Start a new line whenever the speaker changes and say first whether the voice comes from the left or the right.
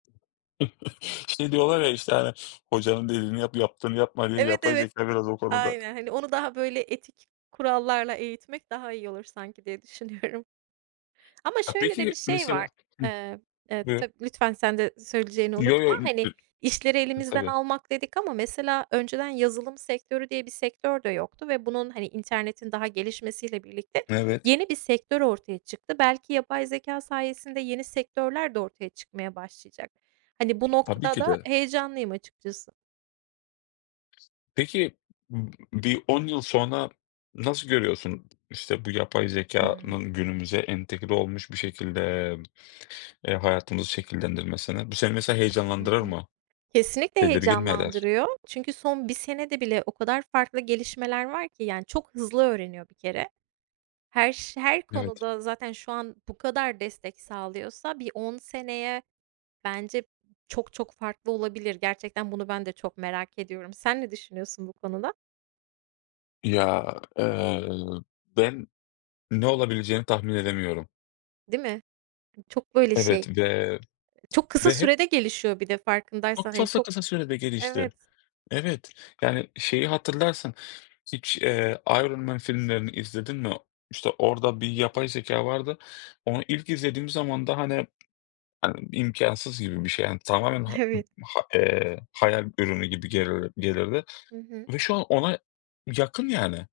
left: İşte diyorlar ya, işte, hani, "Hocanın dediğini yap, yaptığını yapma." diye
right: Evet,
left: yapay
right: evet.
left: zekâ biraz o konuda.
right: Aynen. Hani onu daha böyle etik kurallarla eğitmek daha iyi olur sanki diye düşünüyorum. Ama
left: A,
right: şöyle de bir
left: peki
right: şey var,
left: mesela Hıh,
right: eee, eee,
left: buyur.
right: tabii, lütfen sen de söyleyeceğini
left: Yo,
right: unutma,
left: yo lü
right: hani
left: ü
right: işleri
left: I
right: elimizden
left: tabii.
right: almak dedik ama mesela önceden yazılım sektörü diye bir sektör de yoktu ve bunun, hani internetin daha gelişmesiyle birlikte
left: Evet.
right: yeni bir sektör ortaya çıktı. Belki yapay zekâ sayesinde yeni sektörler de ortaya çıkmaya başlayacak. Hani bu
left: Tabii
right: noktada
left: ki
right: da
left: de.
right: heyecanlıyım açıkçası.
left: Peki, ımm, bir 10 yıl sonra nasıl görüyorsun? İşte, bu yapay
right: Hımm.
left: zekânın günümüze entegre olmuş bir şekilde, eee, hayatımızı şekillendirmesini. Bu seni, mesela,
right: Hı
left: heyecanlandırır
right: hı.
left: mı?
right: Kesinlikle
left: Tedirgin mi eder?
right: heyecanlandırıyor. Çünkü son 1 senede bile o kadar farklı gelişmeler var ki yani çok hızlı öğreniyor bir kere. Her ş her
left: Evet.
right: konuda zaten şu an bu kadar destek sağlıyorsa bir 10 seneye bence çok çok farklı olabilir. Gerçekten bunu ben de çok merak ediyorum. Sen ne düşünüyorsun bu konuda?
left: Ya, eee, ben ne olabileceğini tahmin edemiyorum.
right: Değil mi? M çok böyle şey,
left: Evet ve,
right: e çok kısa
left: ve hep.
right: sürede gelişiyor bir de
left: Çok,
right: farkındaysan,
left: çok
right: hani
left: fazla
right: çok
left: kısa sürede gelişti.
right: Evet.
left: Evet. Yani, şeyi hatırlarsın, hiç, eee, Iron Man filmlerini izledin mi? İşte, orada bir
right: Hı
left: yapay
right: hı.
left: zekâ vardı. Onu ilk izlediğim zaman da hani hani, imkânsız gibi bir şey. Hani, tamamen ha ı
right: Evet.
left: ha eee, hayal ürünü gibi gelir gelirdi
right: Hı hı.
left: ve şu an ona yakın, yani.